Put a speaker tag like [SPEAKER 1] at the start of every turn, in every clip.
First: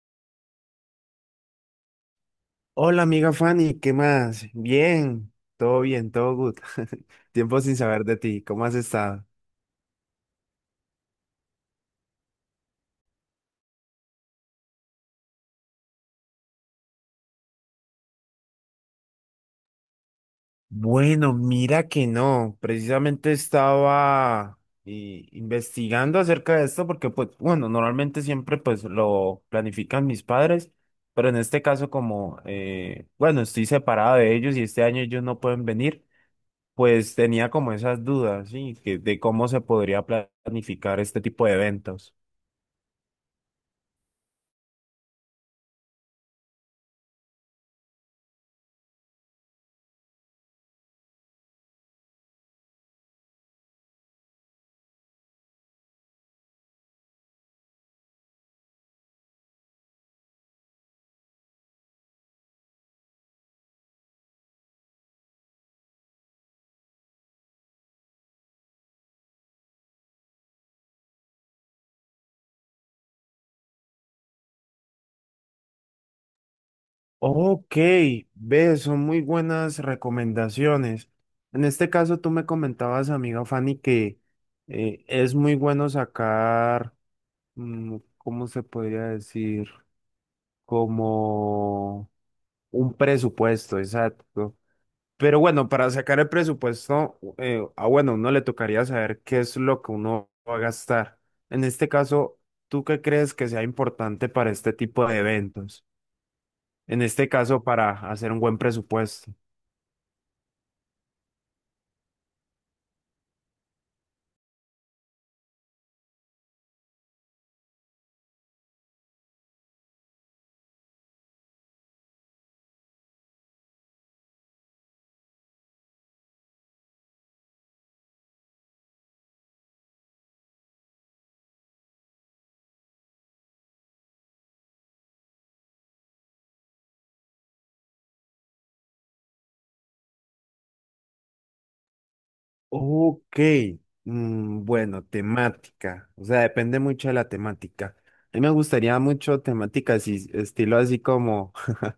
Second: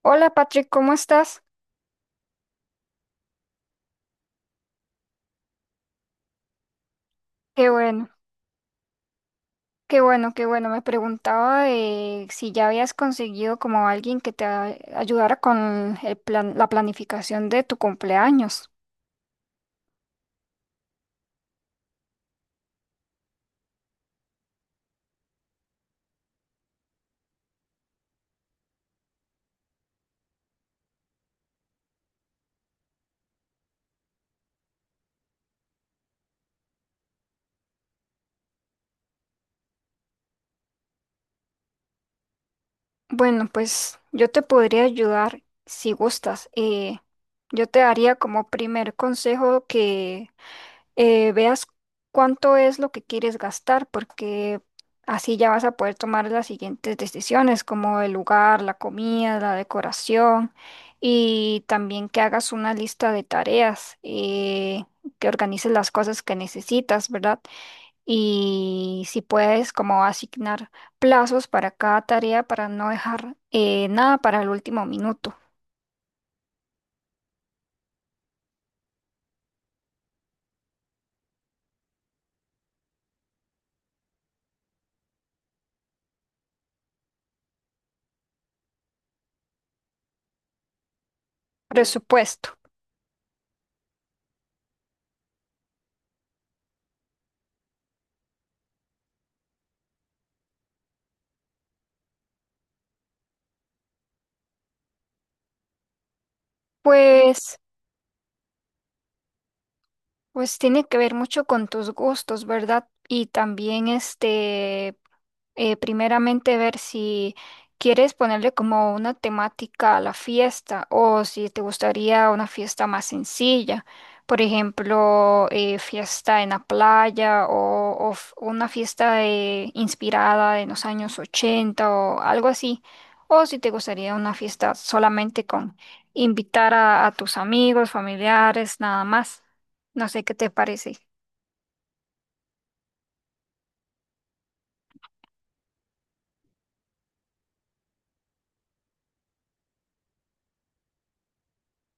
[SPEAKER 1] Hola Patrick, ¿cómo estás?
[SPEAKER 2] Hola amiga Fanny, ¿qué más? Bien, todo good. Tiempo
[SPEAKER 1] Qué
[SPEAKER 2] sin saber
[SPEAKER 1] bueno,
[SPEAKER 2] de ti, ¿cómo has estado?
[SPEAKER 1] qué bueno, qué bueno. Me preguntaba de si ya habías conseguido como alguien que te ayudara con el plan, la planificación de tu cumpleaños.
[SPEAKER 2] Bueno, mira que no, precisamente estaba investigando acerca de esto porque pues bueno, normalmente siempre pues lo planifican mis padres, pero en este caso como bueno, estoy separado de ellos y este año ellos no pueden venir, pues tenía como esas dudas, ¿sí? Que, de cómo se podría planificar este tipo de eventos.
[SPEAKER 1] Bueno, pues yo te podría ayudar si gustas. Yo te daría como primer consejo veas cuánto es lo que quieres gastar, porque así ya vas a poder tomar las siguientes decisiones, como el lugar, la comida, la decoración, y también que hagas una lista de tareas, que organices las cosas que necesitas, ¿verdad? Y si puedes, como asignar plazos para cada tarea para no dejar nada para el último minuto.
[SPEAKER 2] Ok, ves, son muy buenas recomendaciones. En este caso, tú me comentabas, amiga Fanny, que es muy bueno sacar, ¿cómo se podría decir? Como
[SPEAKER 1] Presupuesto.
[SPEAKER 2] un presupuesto, exacto. Pero bueno, para sacar el presupuesto, bueno, uno le tocaría saber qué es lo que uno va a gastar. En este caso, ¿tú qué crees que sea importante para este tipo de eventos? En este
[SPEAKER 1] Pues
[SPEAKER 2] caso, para hacer un buen presupuesto.
[SPEAKER 1] Pues tiene que ver mucho con tus gustos, ¿verdad? Y también este, primeramente ver si quieres ponerle como una temática a la fiesta o si te gustaría una fiesta más sencilla, por ejemplo, fiesta en la playa o una fiesta inspirada en los años 80 o algo así, o si te gustaría una fiesta solamente con invitar a tus amigos, familiares, nada más. No sé qué te parece.
[SPEAKER 2] Ok, bueno, temática, o sea, depende mucho de la temática. A mí me gustaría mucho temáticas y estilo así como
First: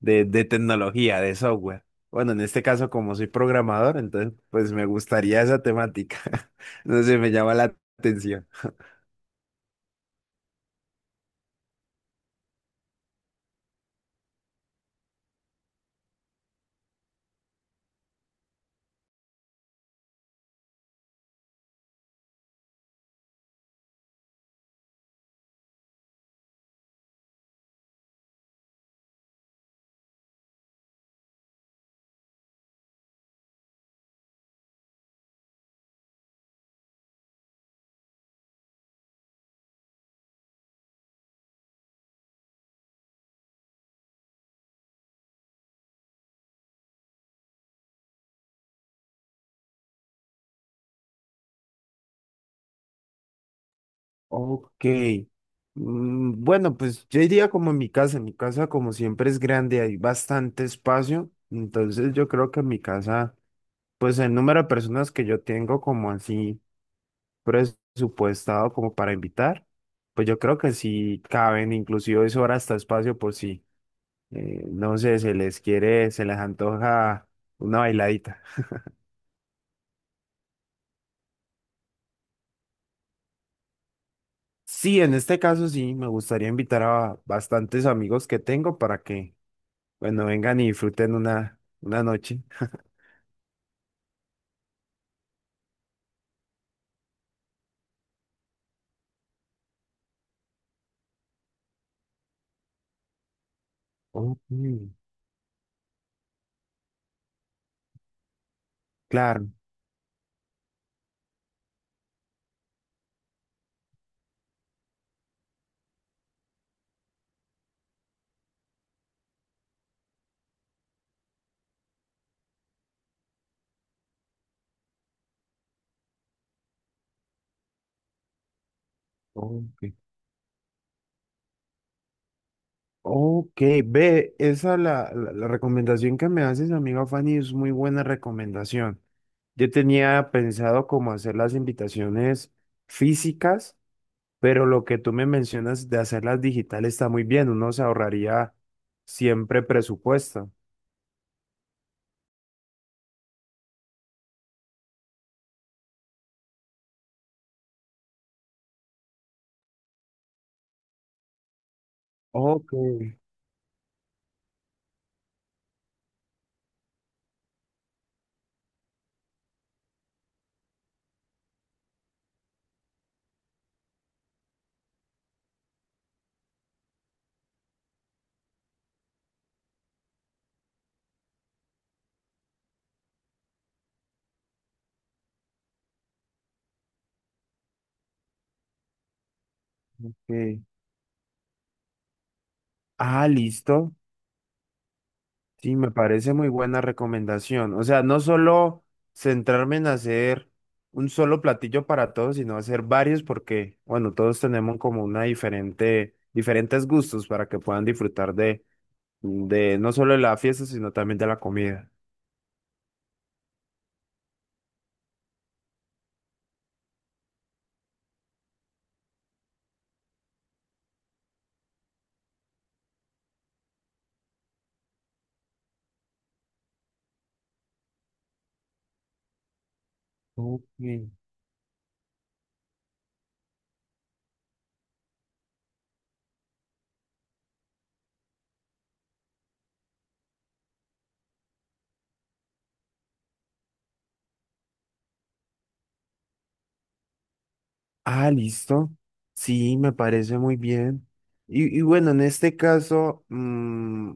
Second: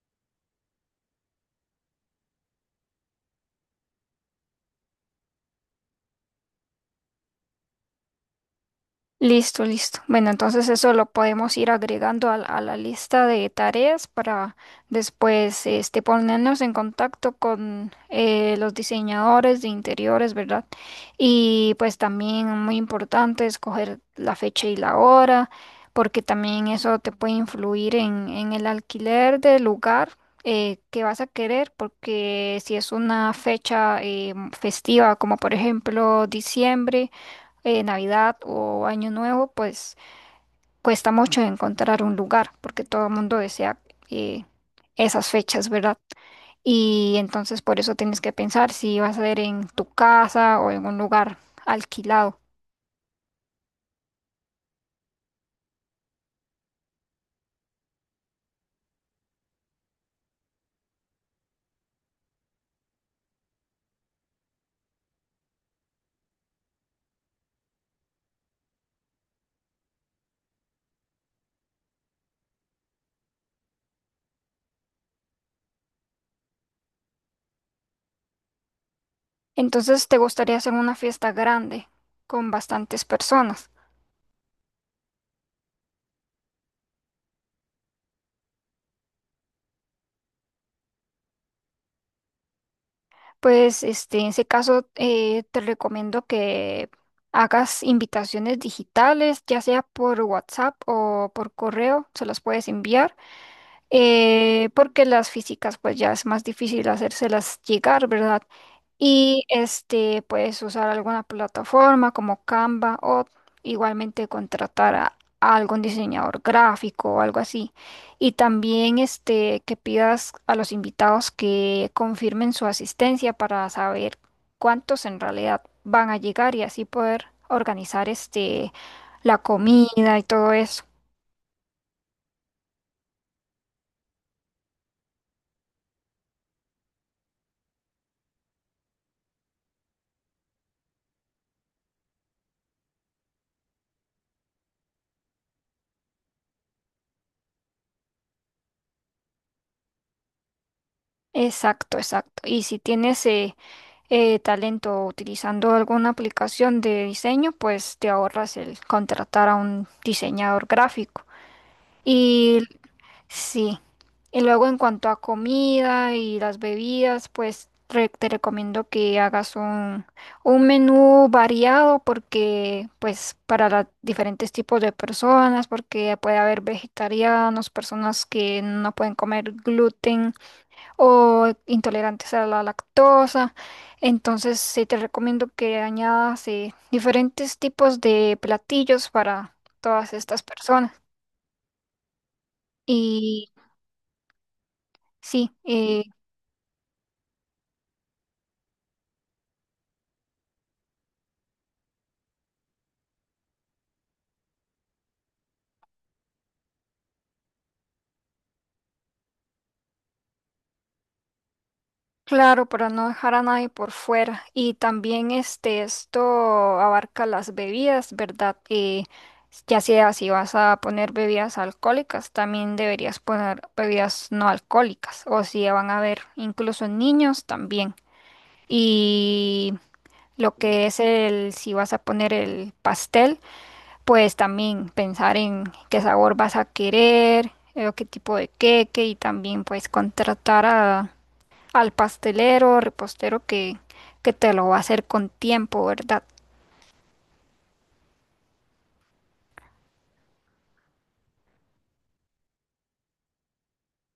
[SPEAKER 2] de tecnología, de software. Bueno, en este caso, como soy programador, entonces pues me gustaría esa temática. No sé, me llama la atención.
[SPEAKER 1] Listo, listo. Bueno, entonces eso lo podemos ir agregando a la lista de tareas para después este, ponernos en contacto con los diseñadores de interiores, ¿verdad? Y pues también muy importante escoger la fecha y la hora, porque también eso te puede influir en el alquiler del lugar que vas a querer, porque si es una fecha festiva, como por ejemplo diciembre, Navidad o Año Nuevo, pues cuesta mucho encontrar un lugar porque todo el mundo desea eh, esas fechas, ¿verdad? Y entonces por eso tienes que pensar si vas a ser en tu casa o en un lugar alquilado.
[SPEAKER 2] Ok, bueno, pues yo diría como en mi casa como siempre es grande, hay bastante espacio, entonces yo creo que en mi casa. Pues el número de personas que yo tengo como así presupuestado como para invitar, pues yo creo que sí caben, inclusive sobra hasta espacio por si, no sé, se les quiere, se les antoja una bailadita.
[SPEAKER 1] Entonces te gustaría hacer una fiesta grande con bastantes personas.
[SPEAKER 2] Sí, en este caso sí, me gustaría invitar a bastantes amigos que tengo para que, bueno, vengan y disfruten una noche.
[SPEAKER 1] Pues este, en ese caso te recomiendo que hagas invitaciones digitales, ya sea por WhatsApp o por correo, se las puedes enviar
[SPEAKER 2] Ok,
[SPEAKER 1] porque las físicas pues ya es más difícil hacérselas llegar, ¿verdad? Y
[SPEAKER 2] claro.
[SPEAKER 1] este puedes usar alguna plataforma como Canva o igualmente contratar a algún diseñador gráfico o algo así. Y también este que pidas a los invitados que confirmen su asistencia para saber cuántos en realidad van a llegar y así poder organizar este la
[SPEAKER 2] Ok.
[SPEAKER 1] comida y todo eso.
[SPEAKER 2] Ok, ve, esa la recomendación que me haces, amiga Fanny, es muy buena recomendación. Yo tenía pensado cómo hacer las invitaciones físicas, pero lo que tú me mencionas de hacerlas digitales está muy bien, uno se ahorraría siempre presupuesto.
[SPEAKER 1] Exacto, exacto. Y si tienes talento utilizando alguna aplicación de diseño, pues te ahorras el contratar a un diseñador gráfico. Y
[SPEAKER 2] Ok,
[SPEAKER 1] sí, y luego en cuanto a comida y las bebidas, pues te recomiendo que hagas un menú variado porque pues para los diferentes tipos de personas, porque puede haber vegetarianos, personas que no pueden comer gluten o intolerantes a la lactosa. Entonces, sí te recomiendo que añadas diferentes tipos de platillos para todas estas
[SPEAKER 2] ok.
[SPEAKER 1] personas.
[SPEAKER 2] Ah,
[SPEAKER 1] Y
[SPEAKER 2] listo.
[SPEAKER 1] sí,
[SPEAKER 2] Sí, me parece muy buena recomendación. O sea, no solo centrarme en hacer un solo platillo para todos, sino hacer varios porque, bueno, todos tenemos como una diferente, diferentes gustos para que puedan disfrutar de no solo de la fiesta, sino también de la comida.
[SPEAKER 1] claro, para no dejar a nadie por fuera. Y también este, esto abarca las bebidas, ¿verdad? Ya sea si vas a poner bebidas alcohólicas, también deberías poner bebidas no alcohólicas. O si van a haber incluso niños también. Y lo
[SPEAKER 2] Ok.
[SPEAKER 1] que es el, si vas a poner el pastel, pues también pensar en qué sabor vas a querer, o qué tipo de queque y también pues contratar al pastelero o repostero que te lo va a hacer con tiempo, ¿verdad?
[SPEAKER 2] Ah, listo. Sí, me parece muy bien. Y bueno, en este caso,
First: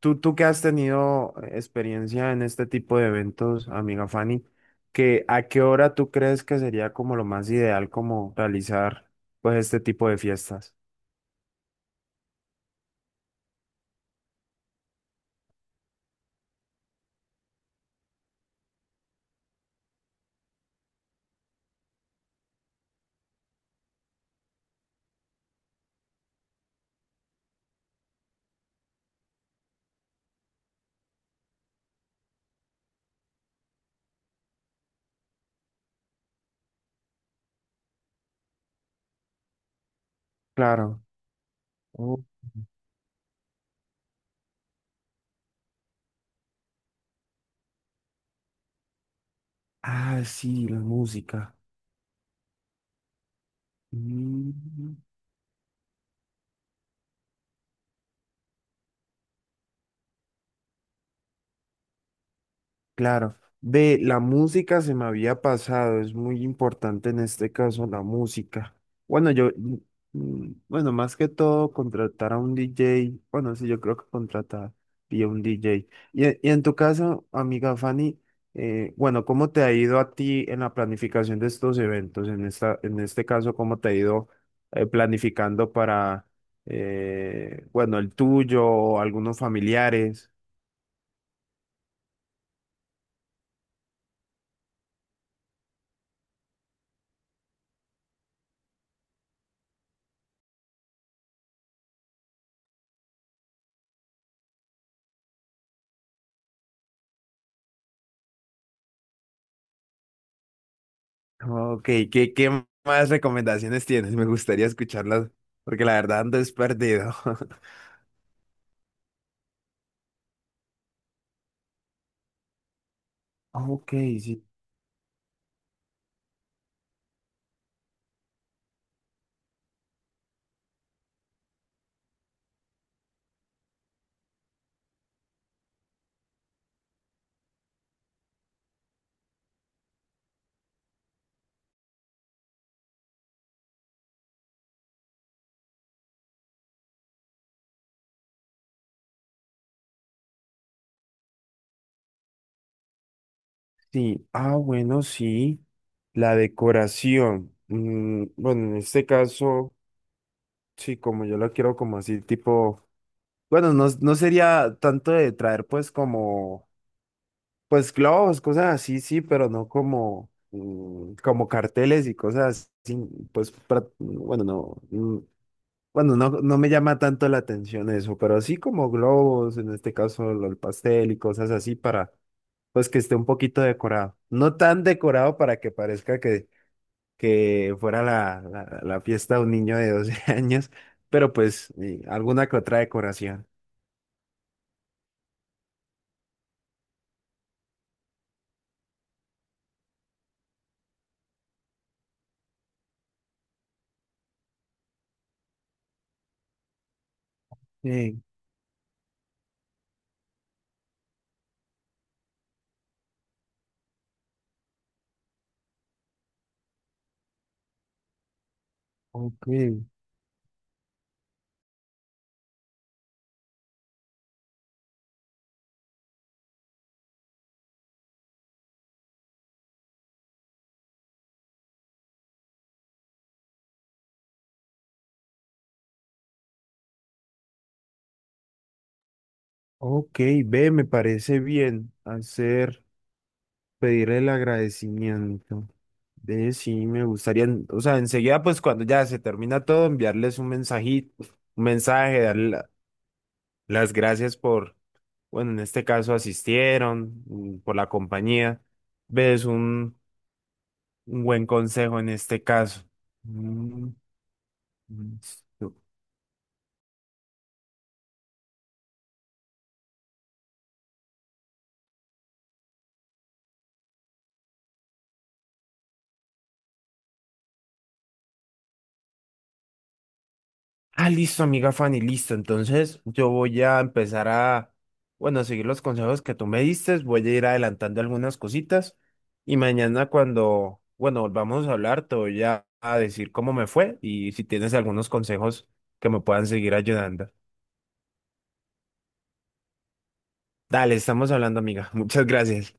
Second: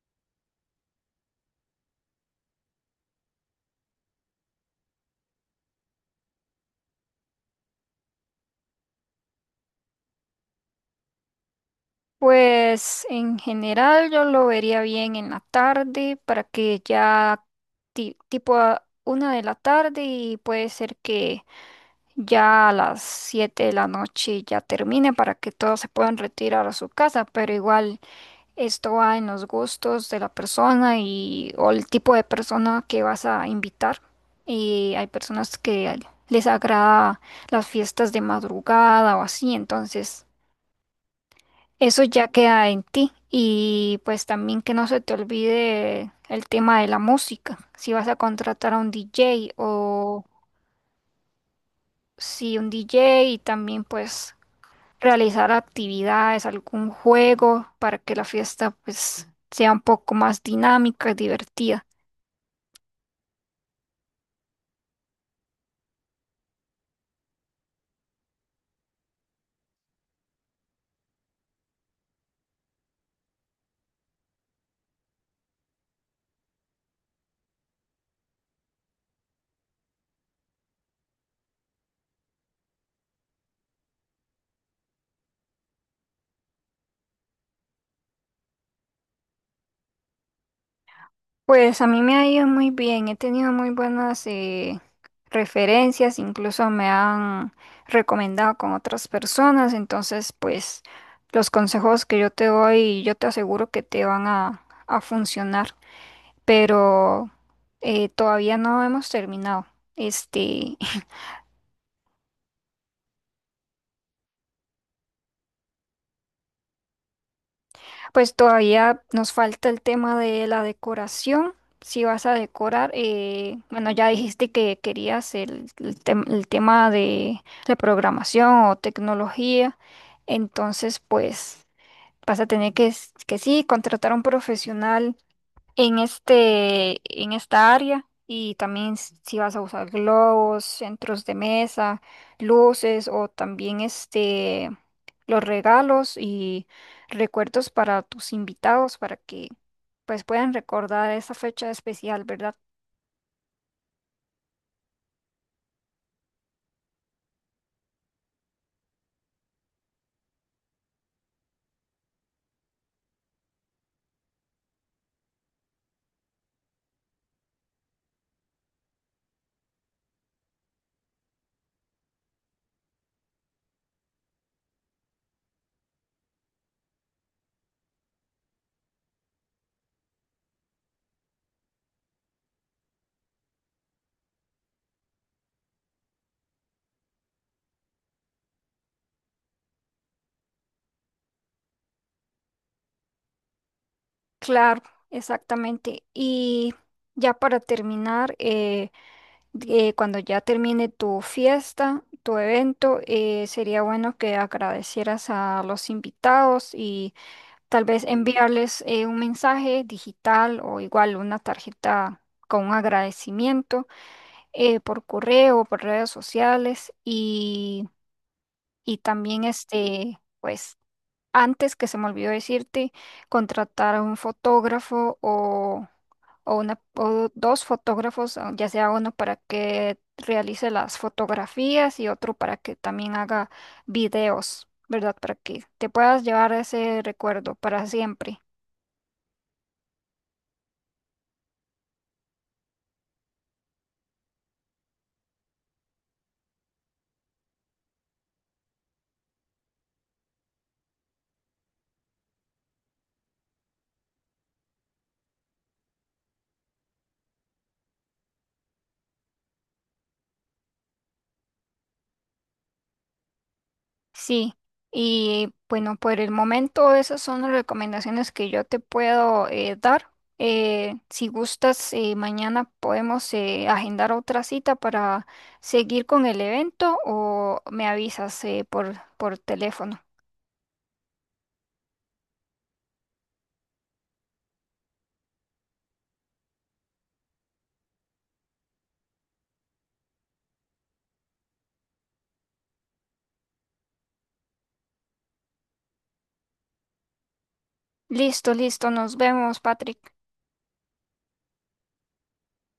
[SPEAKER 2] Tú que has tenido experiencia en este tipo de eventos, amiga Fanny, que ¿a qué hora tú crees que sería como lo más ideal como realizar pues este tipo de fiestas?
[SPEAKER 1] Pues en general yo lo vería bien en la tarde para que ya tipo a una de la tarde y puede ser que ya a las 7 de la noche ya termine para que todos se puedan retirar a su casa, pero igual esto va en los gustos de la persona y o el tipo de persona que vas a invitar. Y hay personas que les agrada las fiestas de madrugada o así, entonces
[SPEAKER 2] Claro.
[SPEAKER 1] eso
[SPEAKER 2] Oh.
[SPEAKER 1] ya queda en ti. Y pues también que no se te olvide el tema de la música, si vas a contratar a un DJ
[SPEAKER 2] Ah,
[SPEAKER 1] o
[SPEAKER 2] sí, la música.
[SPEAKER 1] si un DJ y también pues
[SPEAKER 2] Mm.
[SPEAKER 1] realizar actividades, algún juego para que la fiesta pues sea un poco más dinámica y divertida.
[SPEAKER 2] Claro, ve, la música se me había pasado, es muy importante en este caso la música. Bueno, yo, bueno, más que todo contratar a un DJ, bueno, sí, yo creo que contratar y a un DJ. Y, y en tu caso, amiga Fanny, bueno, ¿cómo te ha ido a ti en la planificación de estos eventos? En esta, en este caso, ¿cómo te ha ido planificando para, bueno, el tuyo o algunos familiares?
[SPEAKER 1] Pues a mí me ha ido muy bien, he tenido muy buenas referencias, incluso me han recomendado con otras personas, entonces pues los consejos que yo te doy, yo te aseguro que te van a funcionar, pero todavía no hemos terminado. Este,
[SPEAKER 2] Ok, ¿qué, qué más recomendaciones tienes? Me gustaría escucharlas porque la verdad ando es perdido.
[SPEAKER 1] pues todavía nos falta el tema de la decoración. Si vas a decorar, bueno,
[SPEAKER 2] Ok,
[SPEAKER 1] ya
[SPEAKER 2] sí,
[SPEAKER 1] dijiste que querías el el tema de, la programación o tecnología. Entonces, pues vas a tener que sí, contratar a un profesional en este, en esta área y también s- si vas a usar globos, centros de mesa, luces o también este, los regalos y recuerdos para tus invitados para que pues puedan recordar esa fecha especial, ¿verdad?
[SPEAKER 2] sí. Ah, bueno, sí. La decoración. Bueno, en este caso, sí, como yo la quiero como así, tipo, bueno, no, no sería tanto de traer pues como, pues globos, cosas así, sí, pero no como, como carteles y cosas así, pues, bueno, no. Bueno, no, no me llama tanto la atención eso, pero así como globos, en este caso el pastel y cosas así para, pues que esté un poquito decorado. No tan decorado para que parezca que fuera la fiesta de un niño de 12 años, pero pues alguna que otra decoración.
[SPEAKER 1] Claro, exactamente. Y ya para terminar, cuando ya termine tu fiesta, tu evento, sería bueno que agradecieras a los invitados y tal vez
[SPEAKER 2] Sí,
[SPEAKER 1] enviarles un mensaje digital o igual una tarjeta con un agradecimiento por correo, por redes sociales y también
[SPEAKER 2] ok,
[SPEAKER 1] este, pues antes que se me olvidó decirte, contratar a un fotógrafo o una, o dos fotógrafos, ya sea uno para que realice las fotografías y otro para que también haga videos, ¿verdad? Para que te puedas llevar ese recuerdo para siempre.
[SPEAKER 2] ok, ve, me parece bien hacer. Pedirle el agradecimiento. De sí, me gustaría, en, o sea, enseguida, pues cuando ya se termina todo, enviarles un mensajito, un mensaje, darle la, las gracias por, bueno, en este caso asistieron, por la compañía. Ves un buen consejo en este caso. Mm,
[SPEAKER 1] Sí, y
[SPEAKER 2] listo.
[SPEAKER 1] bueno, por el momento esas son las recomendaciones que yo te puedo dar. Si gustas, mañana podemos agendar otra cita para seguir con el evento o me avisas por teléfono.
[SPEAKER 2] Ah, listo, amiga Fanny, listo. Entonces yo voy a empezar a, bueno, a seguir los consejos que tú me diste. Voy a ir adelantando algunas cositas. Y mañana cuando, bueno, volvamos a hablar, te voy a decir cómo me fue y si tienes algunos consejos que me puedan seguir ayudando.
[SPEAKER 1] Listo, listo, nos vemos, Patrick.
[SPEAKER 2] Dale, estamos hablando, amiga. Muchas gracias.